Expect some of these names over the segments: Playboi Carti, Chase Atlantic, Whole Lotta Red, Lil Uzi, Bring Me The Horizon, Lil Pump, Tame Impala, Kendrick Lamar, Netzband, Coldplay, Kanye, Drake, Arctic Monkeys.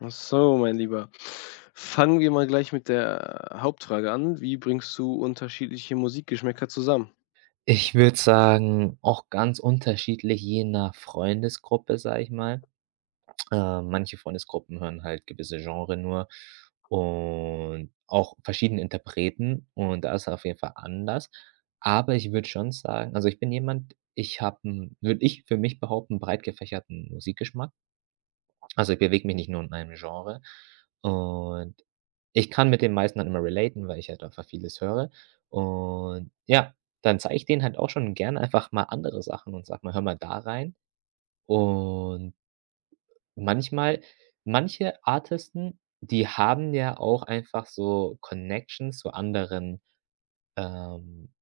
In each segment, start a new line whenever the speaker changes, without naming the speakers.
Ach so, mein Lieber. Fangen wir mal gleich mit der Hauptfrage an. Wie bringst du unterschiedliche Musikgeschmäcker zusammen?
Ich würde sagen, auch ganz unterschiedlich je nach Freundesgruppe, sage ich mal. Manche Freundesgruppen hören halt gewisse Genre nur und auch verschiedene Interpreten und da ist er auf jeden Fall anders. Aber ich würde schon sagen, also ich bin jemand, ich habe würde ich für mich behaupten, breit gefächerten Musikgeschmack. Also, ich bewege mich nicht nur in einem Genre und ich kann mit den meisten dann immer relaten, weil ich halt einfach vieles höre, und ja, dann zeige ich denen halt auch schon gerne einfach mal andere Sachen und sag mal: „Hör mal da rein." Und manchmal manche Artisten, die haben ja auch einfach so Connections zu anderen, ähm,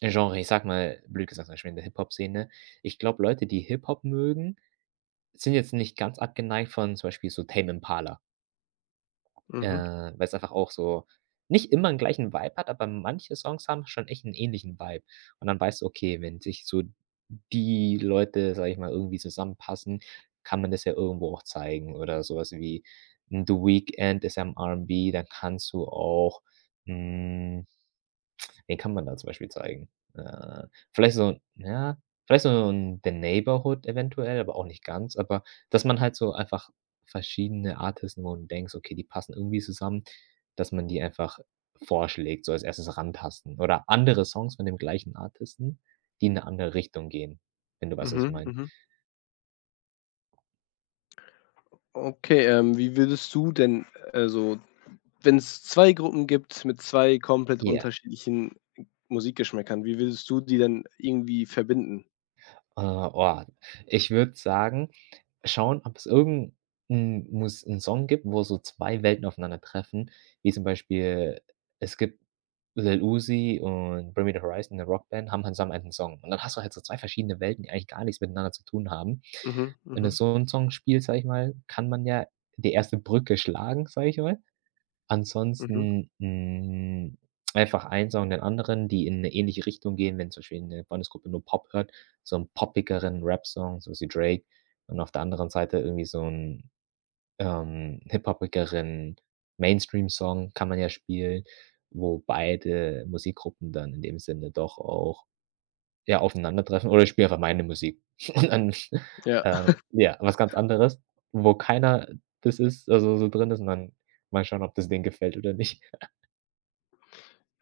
Genres. Ich sag mal, blöd gesagt, zum Beispiel in der Hip-Hop-Szene. Ich glaube, Leute, die Hip-Hop mögen, sind jetzt nicht ganz abgeneigt von zum Beispiel so Tame Impala.
Mhm,
Weil es einfach auch so nicht immer den gleichen Vibe hat, aber manche Songs haben schon echt 'n ähnlichen Vibe. Und dann weißt du, okay, wenn sich so die Leute, sage ich mal, irgendwie zusammenpassen, kann man das ja irgendwo auch zeigen. Oder so was wie, The Weeknd ist ja im R&B, dann kannst du auch, hm den kann man da zum Beispiel zeigen. Äh, Vielleicht so ja, vielleicht so 'n „The Neighborhood" eventuell, aber auch nicht ganz, aber dass man halt so einfach verschiedene Artisten, wo du denkst: „Okay, die passen irgendwie zusammen", dass man die einfach vorschlägt, so als erstes rantasten, oder andere Songs von dem gleichen Artisten, die in 'ne andere Richtung gehen, wenn du weißt, was ich
mhm,
meine.
mhm. Okay, wie würdest du denn also, wenn es 2 Gruppen gibt mit 2 komplett
Ja.
unterschiedlichen Musikgeschmäckern? Wie würdest du die denn irgendwie verbinden?
Oh, ich würde sagen, schauen, ob es irgend 'n Song gibt, wo so 2 Welten aufeinandertreffen, wie zum Beispiel, es gibt Lil Uzi und Bring Me The Horizon, 'ne Rockband, haben halt zusammen einen Song. Und dann hast du halt so 2 verschiedene Welten, die eigentlich gar nichts miteinander zu tun haben.
Mhm,
Wenn du
mhm,
so 'n Song spielst, sage ich mal, kann man ja die erste Brücke schlagen, sage ich mal.
mhm.
Ansonsten, einfach einen Song, den anderen, die in eine ähnliche Richtung gehen. Wenn zum Beispiel eine Freundesgruppe nur Pop hört, so 'n poppigeren Rap-Song, so wie Drake, und auf der anderen Seite irgendwie so 'n, hip-hopigeren Mainstream-Song kann man ja spielen, wo beide Musikgruppen dann in dem Sinne doch auch, ja, aufeinandertreffen. Oder ich spiele einfach meine Musik und dann,
Ja.
ja, was ganz anderes, wo keiner das ist, also, so drin ist, und dann mal schauen, ob das denen gefällt oder nicht.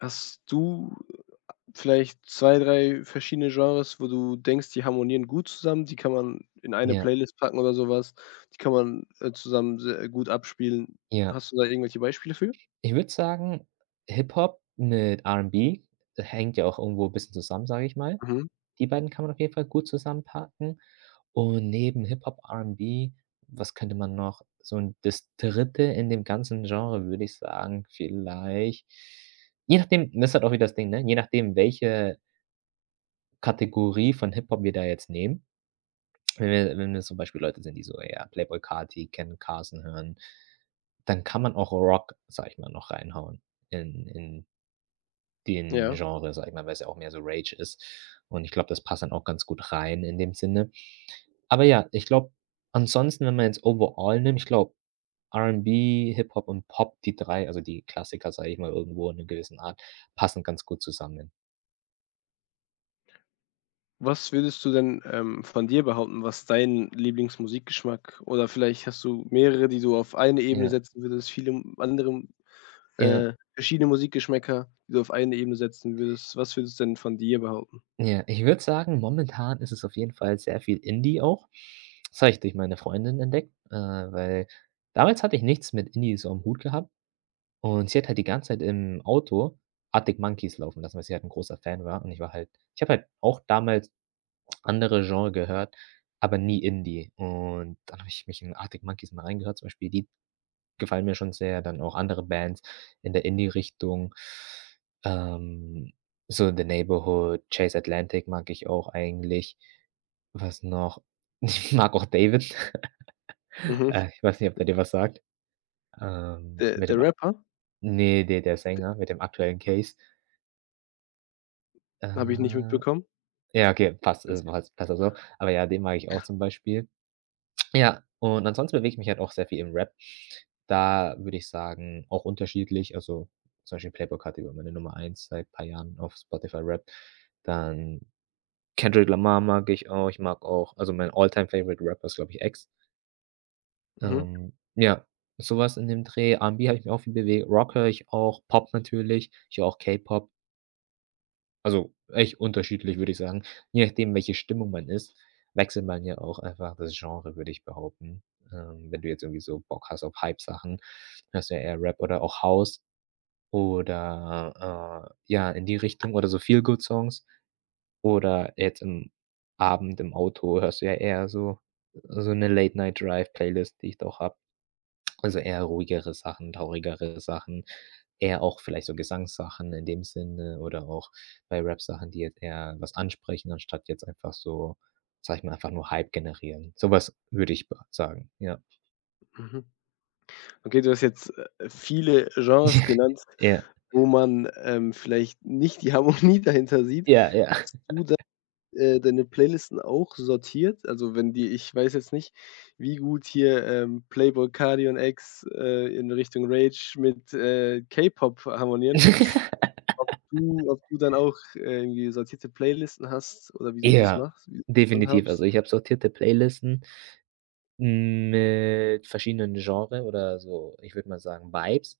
Hast du vielleicht 2, 3 verschiedene Genres, wo du denkst, die harmonieren gut zusammen, die kann man in eine
Ja,
Playlist packen oder sowas? Die kann man, zusammen sehr gut abspielen.
ja.
Hast du da irgendwelche Beispiele für?
Ich würde sagen, Hip-Hop mit R&B, hängt ja auch irgendwo ein bisschen zusammen, sage ich mal.
Mhm,
Die beiden kann man auf jeden Fall gut zusammenpacken. Und neben Hip-Hop, R&B, was könnte man noch so 'n das dritte in dem ganzen Genre, würde ich sagen, vielleicht je nachdem, das ist halt auch wieder das Ding, ne? Je nachdem, welche Kategorie von Hip-Hop wir da jetzt nehmen. Wenn wir zum Beispiel Leute sind, die so eher Playboi Carti, Ken Carson hören, dann kann man auch Rock, sage ich mal, noch reinhauen in den
ja.
Genre, sage ich mal, weil es ja auch mehr so Rage ist. Und ich glaube, das passt dann auch ganz gut rein in dem Sinne. Aber ja, ich glaube, ansonsten, wenn man jetzt overall nimmt, ich glaube, R&B, Hip-Hop und Pop, die 3, also die Klassiker, sage ich mal, irgendwo in einer gewissen Art, passen ganz gut zusammen.
Was würdest du denn, von dir behaupten, was dein Lieblingsmusikgeschmack, oder vielleicht hast du mehrere, die du auf eine Ebene
Ja,
setzen würdest, viele andere
ja.
verschiedene Musikgeschmäcker, die du auf eine Ebene setzen würdest. Was würdest du denn von dir behaupten?
Ja, ich würde sagen, momentan ist es auf jeden Fall sehr viel Indie auch. Das habe ich durch meine Freundin entdeckt, weil damals hatte ich nichts mit Indie so am Hut gehabt, und sie hat halt die ganze Zeit im Auto Arctic Monkeys laufen lassen, weil sie halt ein großer Fan war, und ich habe halt auch damals andere Genre gehört, aber nie Indie, und dann habe ich mich in Arctic Monkeys mal reingehört, zum Beispiel, die gefallen mir schon sehr. Dann auch andere Bands in der Indie-Richtung, ähm, so The Neighborhood, Chase Atlantic mag ich auch eigentlich. Was noch? Ich mag auch David.
Mhm.
Ich weiß nicht, ob der dir was sagt.
Der
Mit
der
dem a
Rapper?
ne, der Sänger mit dem aktuellen Case.
Habe ich nicht
Äh,
mitbekommen.
ja, okay, passt, es
Jetzt
passt besser so. Aber ja, den mag ich auch zum Beispiel. Ja, und ansonsten bewege ich mich halt auch sehr viel im Rap. Da würde ich sagen, auch unterschiedlich. Also, zum Beispiel Playboi Carti war meine Nummer eins seit ein paar Jahren auf Spotify Rap. Dann Kendrick Lamar mag ich auch. Ich mag auch, also mein All-Time Favorite Rapper ist, glaube ich, X.
mhm,
Ja, sowas in dem Dreh. R&B habe ich mich auch viel bewegt. Rock höre ich auch, Pop natürlich. Ich höre auch K-Pop. Also, echt unterschiedlich, würde ich sagen. Je nachdem, welche Stimmung man ist, wechselt man ja auch einfach das Genre, würde ich behaupten. Wenn du jetzt irgendwie so Bock hast auf Hype-Sachen, hörst du ja eher Rap oder auch House, oder, ja, in die Richtung, oder so Feel-Good-Songs, oder jetzt im Abend im Auto hörst du ja eher so eine Late-Night-Drive-Playlist, die ich doch auch habe. Also, eher ruhigere Sachen, traurigere Sachen, eher auch vielleicht so Gesangssachen in dem Sinne, oder auch bei Rap-Sachen, die jetzt eher was ansprechen, anstatt jetzt einfach so, sage ich mal, einfach nur Hype generieren. Sowas würde ich ba sagen, ja.
mhm. Okay, du hast jetzt, viele Genres genannt,
Ja,
wo man, vielleicht nicht die Harmonie dahinter sieht.
ja, ja.
Hast du deine Playlisten auch sortiert? Also, wenn die ich weiß jetzt nicht, wie gut hier, Playboi Carti und X, in Richtung Rage mit, K-Pop harmonieren. Ob du dann auch irgendwie sortierte Playlisten hast oder wie du das
Ja,
machst, wie du das
definitiv. Also,
handhabst?
ich habe sortierte Playlisten mit verschiedenen Genres, oder so, ich würde mal sagen, Vibes.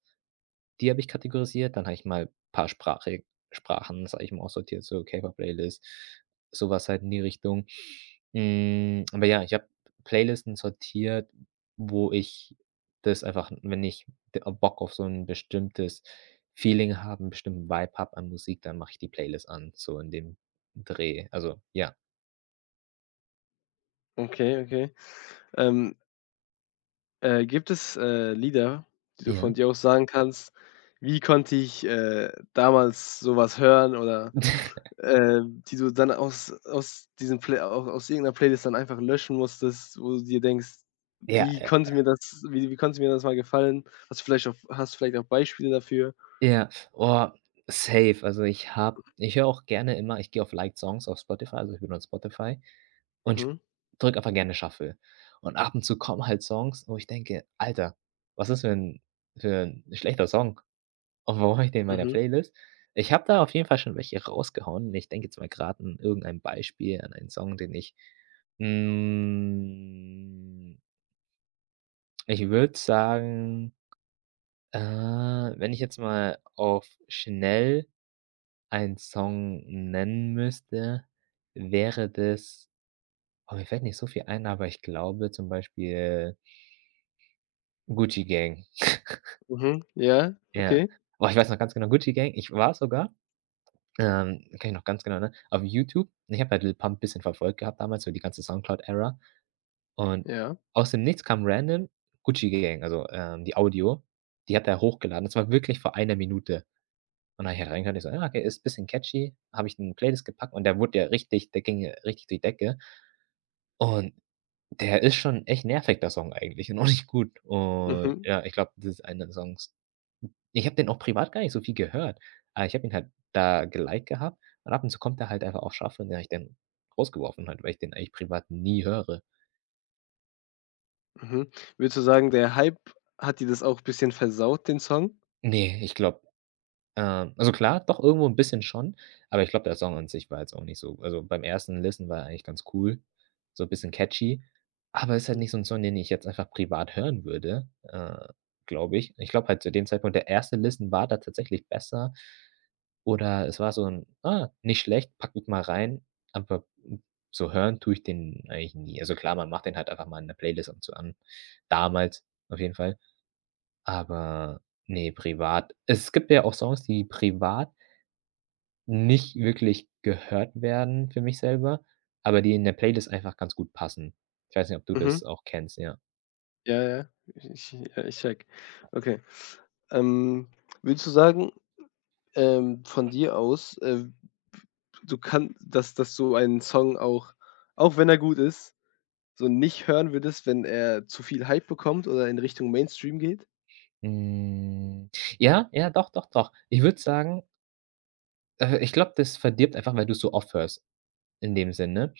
Die habe ich kategorisiert. Dann habe ich mal ein paar Sprachen, sage ich mal, aussortiert, so K-Pop-Playlist, so halt in die Richtung. Aber ja, ich habe Playlisten sortiert, wo ich das einfach, wenn ich d Bock auf so ein bestimmtes Feeling habe, 'n bestimmten Vibe habe an Musik, dann mache ich die Playlist an, so in dem Dreh. Also, ja.
Okay, okay. Ähm. Gibt es, Lieder, die du von
Ja.
dir aus sagen kannst: „Wie konnte ich, damals sowas hören?“ oder, äh, die du dann aus diesem Play au aus irgendeiner Playlist dann einfach löschen musstest, wo du dir denkst:
Ja,
„Wie
ja.
konnte mir das wie wie konnte mir das mal gefallen?“ Hast du vielleicht auch hast du vielleicht auch Beispiele dafür?
Ja, oh, safe. Also, ich höre auch gerne immer, ich gehe auf Liked Songs auf Spotify, also ich bin auf Spotify und
Mhm,
drücke einfach gerne Shuffle. Und ab und zu kommen halt Songs, wo ich denke: „Alter, was ist für ein schlechter Song, und warum habe ich den in meiner
mhm,
Playlist?" Ich habe da auf jeden Fall schon welche rausgehauen. Ich denke jetzt mal gerade an irgendein Beispiel, an einen Song, den ich, hm, ich würde sagen, wenn ich jetzt mal auf schnell einen Song nennen müsste, wäre das, oh, mir fällt nicht so viel ein, aber ich glaube zum Beispiel „Gucci Gang".
mhm. Ja,
Ja.
okay.
Oh, ich weiß noch ganz genau, „Gucci Gang", ich war sogar, kann ich noch ganz genau, ne, auf YouTube, ich habe halt Lil Pump bisschen verfolgt gehabt damals, so die ganze Soundcloud-Ära, und
Ja.
aus dem Nichts kam random „Gucci Gang", also, die Audio, die hat er hochgeladen. Das war wirklich vor einer Minute. Und da habe ich halt reingehört, ich so: „Ja, okay, ist bisschen catchy." Habe ich in 'ne Playlist gepackt, und der ging ja richtig durch die Decke. Und der ist schon echt nervig, der Song eigentlich, und auch nicht gut. Und
Mhm,
ja, ich glaube, das ist einer der Songs. Ich habe den auch privat gar nicht so viel gehört, aber ich habe ihn halt da geliked gehabt, und ab und zu kommt er halt einfach auf Shuffle, und den habe ich dann rausgeworfen halt, weil ich den eigentlich privat nie höre.
mhm. Würdest du sagen, der Hype hat dir das auch ein bisschen versaut, den Song?
Nee, ich glaube, also klar, doch irgendwo 'n bisschen schon, aber ich glaube, der Song an sich war jetzt auch nicht so, also, beim ersten Listen war er eigentlich ganz cool, so bisschen catchy, aber ist halt
Mhm,
nicht so 'n Song, den ich jetzt einfach privat hören würde, glaube ich. Ich glaube halt zu dem Zeitpunkt, der erste Listen war da tatsächlich besser, oder es war so 'n: „Ah, nicht schlecht, packe ich mal rein", aber, so hören tue ich den eigentlich nie. Also klar, man macht den halt einfach mal in der Playlist ab und zu an, damals auf jeden Fall, aber, ne, privat, es gibt ja auch Songs, die privat nicht wirklich gehört werden für mich selber, aber die in der Playlist einfach ganz gut passen. Ich weiß nicht, ob du
mhm.
das auch kennst, ja.
Ja, ja, ich ich ja, ich checke. Okay. Ähm, würdest du sagen, von dir aus, du kannst, dass du einen Song auch, auch wenn er gut ist, so nicht hören würdest, wenn er zu viel Hype bekommt oder in Richtung Mainstream geht?
Hm, ja, ja, doch, doch, doch. Ich würde sagen, ich glaube, das verdirbt einfach, weil du's so oft hörst in dem Sinne.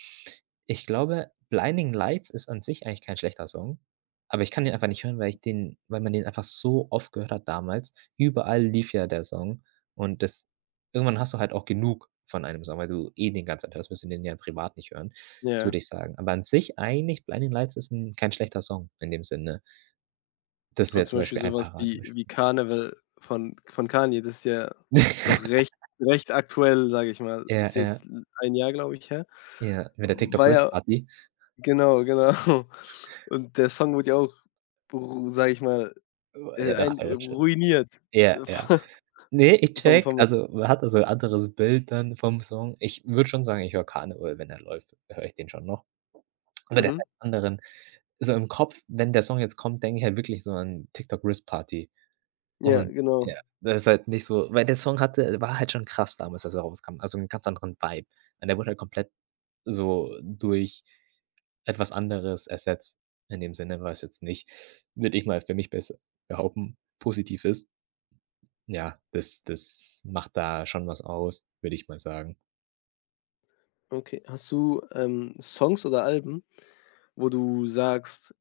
Ich glaube, „Blinding Lights" ist an sich eigentlich kein schlechter Song, aber ich kann den einfach nicht hören, weil man den einfach so oft gehört hat damals. Überall lief ja der Song, und das irgendwann hast du halt auch genug von einem Song, weil du eh den ganze Zeit hörst, wirst du den ja privat nicht hören. Das würde
Ja,
ich sagen. Aber an sich eigentlich „Blinding Lights" ist 'n kein schlechter Song in dem Sinne. Das ist
aber
ja
zum
zum
Beispiel
Beispiel ein
sowas wie
Paradebeispiel.
„Carnival“ von Kanye, das ist ja noch recht aktuell, sage ich mal.
Ja,
Ist
ja,
jetzt ein Jahr, glaube ich, her.
ja, mit der TikTok
War
Wrist
ja.
Party.
Genau, genau. Und der Song wurde ja auch, ru sage ich mal,
Oh, ja, das
ein
war schon
ruiniert,
ja,
äh,
ja. Ne, ich
vom
check.
vom
Also, man hat also so anderes Bild dann vom Song. Ich würde schon sagen, ich höre Karneval, wenn er läuft, höre ich den schon noch. Aber der Mhm.
mhm.
hat einen anderen so im Kopf, wenn der Song jetzt kommt, denke ich halt wirklich so an TikTok Wrist Party.
Ja,
Und ja,
genau.
das ist halt nicht so, weil der Song hatte war halt schon krass damals, als er rauskam, also 'n ganz anderen Vibe. Und der wurde halt komplett so durch etwas anderes ersetzt. In dem Sinne, was jetzt nicht, würde ich mal für mich bes behaupten, positiv ist. Ja, das macht da schon was aus, würde ich mal sagen.
Okay. Hast du, Songs oder Alben, wo du sagst,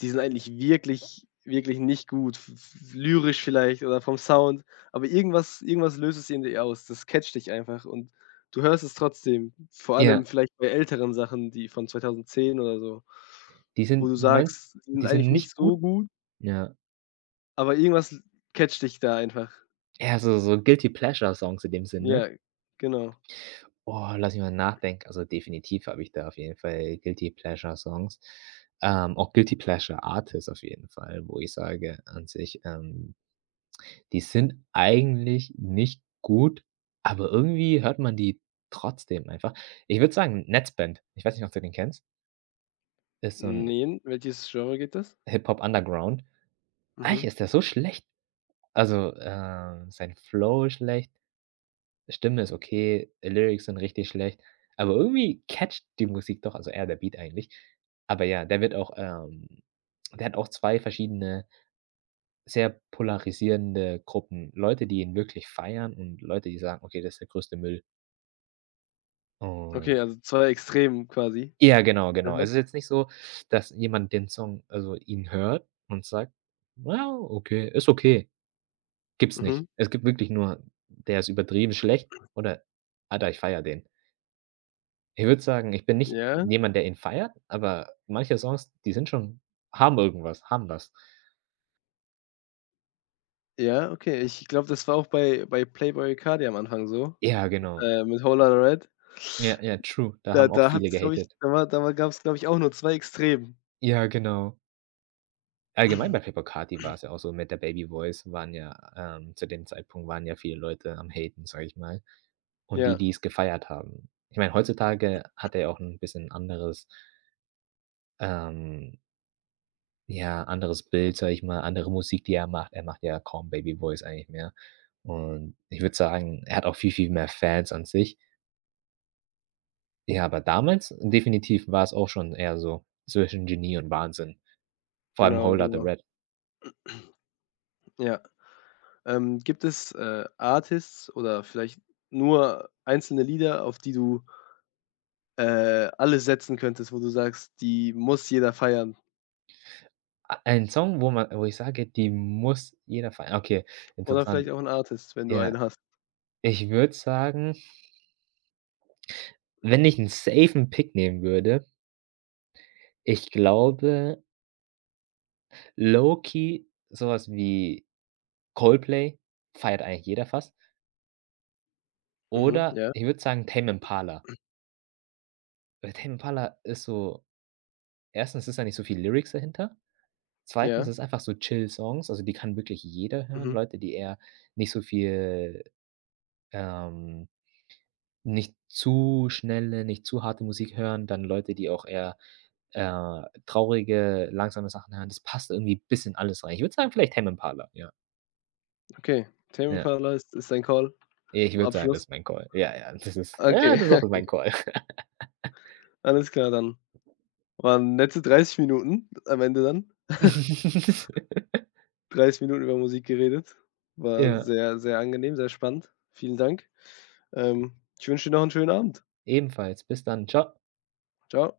die sind eigentlich wirklich, wirklich nicht gut, v v lyrisch vielleicht oder vom Sound, aber irgendwas löst es in dir aus. Das catcht dich einfach und du hörst es trotzdem, vor
Ja,
allem vielleicht bei älteren Sachen, die von 2010 oder so,
die
wo
sind
du
du meinst,
sagst, die sind
die
eigentlich
sind
nicht
nicht
so
gut?
gut.
Ja.
Aber irgendwas catcht dich da einfach.
Ja, so so Guilty Pleasure Songs in dem Sinne.
Ja, genau.
Oh, lass mich mal nachdenken. Also, definitiv habe ich da auf jeden Fall Guilty Pleasure Songs. Auch Guilty Pleasure Artists auf jeden Fall, wo ich sage an sich, die sind eigentlich nicht gut, aber irgendwie hört man die trotzdem einfach. Ich würde sagen, Netzband. Ich weiß nicht, ob du den kennst. Ist so ein
Nein. Welches Genre geht das?
Hip-Hop-Underground. Eigentlich
Mhm.
ist der so schlecht. Also, sein Flow ist schlecht, Stimme ist okay, Lyrics sind richtig schlecht, aber irgendwie catcht die Musik doch, also eher der Beat eigentlich. Aber ja, der wird auch, der hat auch 2 verschiedene, sehr polarisierende Gruppen. Leute, die ihn wirklich feiern und Leute, die sagen: „Okay, das ist der größte Müll.“
Okay,
Und
also zwei Extremen quasi.
ja, genau, genau.
Mhm.
Es ist jetzt nicht so, dass jemand den Song also ihn hört und sagt: „Ja, okay, ist okay.“ Gibt's
Mhm.
nicht. Es gibt wirklich nur: „Der ist übertrieben schlecht“ oder „Alter, ich feiere den.“ Ich würde sagen, ich bin nicht
Ja,
jemand, der ihn feiert, aber manche Songs, die sind schon haben irgendwas, haben was.
ja, okay. Ich glaube, das war auch bei bei Playboy Cardi am Anfang so,
Ja, genau.
mit „Whole Lotta Red“.
Ja, ja, true. Da haben auch viele gehatet.
Da war es, glaube ich, auch nur zwei Extremen.
Ja, genau. Allgemein bei Playboy Carti war's ja auch so mit der Baby Voice waren ja zu dem Zeitpunkt waren ja viele Leute am haten, sage ich mal. Und die,
Ja,
die es gefeiert haben. Ich meine, heutzutage hat er ja auch 'n bisschen anderes, ähm ja, anderes Bild, sage ich mal, andere Musik, die er macht. Er macht ja kaum Baby Voice eigentlich mehr. Und ich würde sagen, er hat auch viel, viel mehr Fans an sich. Ja, aber damals definitiv war es auch schon eher so zwischen Genie und Wahnsinn. Vor allem
genau,
„Whole Lotta
genau.
Red“.
Ja. Gibt es, Artists oder vielleicht nur einzelne Lieder, auf die du alle setzen könntest, wo du sagst, die muss jeder feiern?
A ein Song, wo man wo ich sage, die muss jeder feiern. Okay,
Oder
interessant.
vielleicht auch ein Artist, wenn du
Ja,
einen hast.
ich würde sagen, wenn ich einen safen Pick nehmen würde, ich glaube, low key so wie Coldplay feiert eigentlich jeder fast.
Mhm,
Oder
ja,
ich würde sagen Tame Impala. Weil Tame Impala ist so 1. ist da nicht so viel Lyrics dahinter. 2.
ja,
ist es einfach so Chill-Songs, also die kann wirklich jeder hören.
mhm,
Leute, die eher nicht so viel, ähm nicht zu schnelle, nicht zu harte Musik hören, dann Leute, die auch eher, traurige, langsame Sachen hören. Das passt irgendwie bis in alles rein. Ich würde sagen, vielleicht Tame Impala, ja,
okay.
ja.
Themenparler ist ist dein Call
Ich
zum
würde sagen,
Abschluss.
das ist mein Call. Ja, ja,
Okay,
das ist auch mein Call.
alles klar dann. Waren nette 30 Minuten am Ende dann. 30 Minuten über Musik geredet. War
Ja.
sehr, sehr angenehm, sehr spannend. Vielen Dank. Ähm, ich wünsche dir noch einen schönen Abend.
Ebenfalls. Bis dann. Ciao.
Ciao.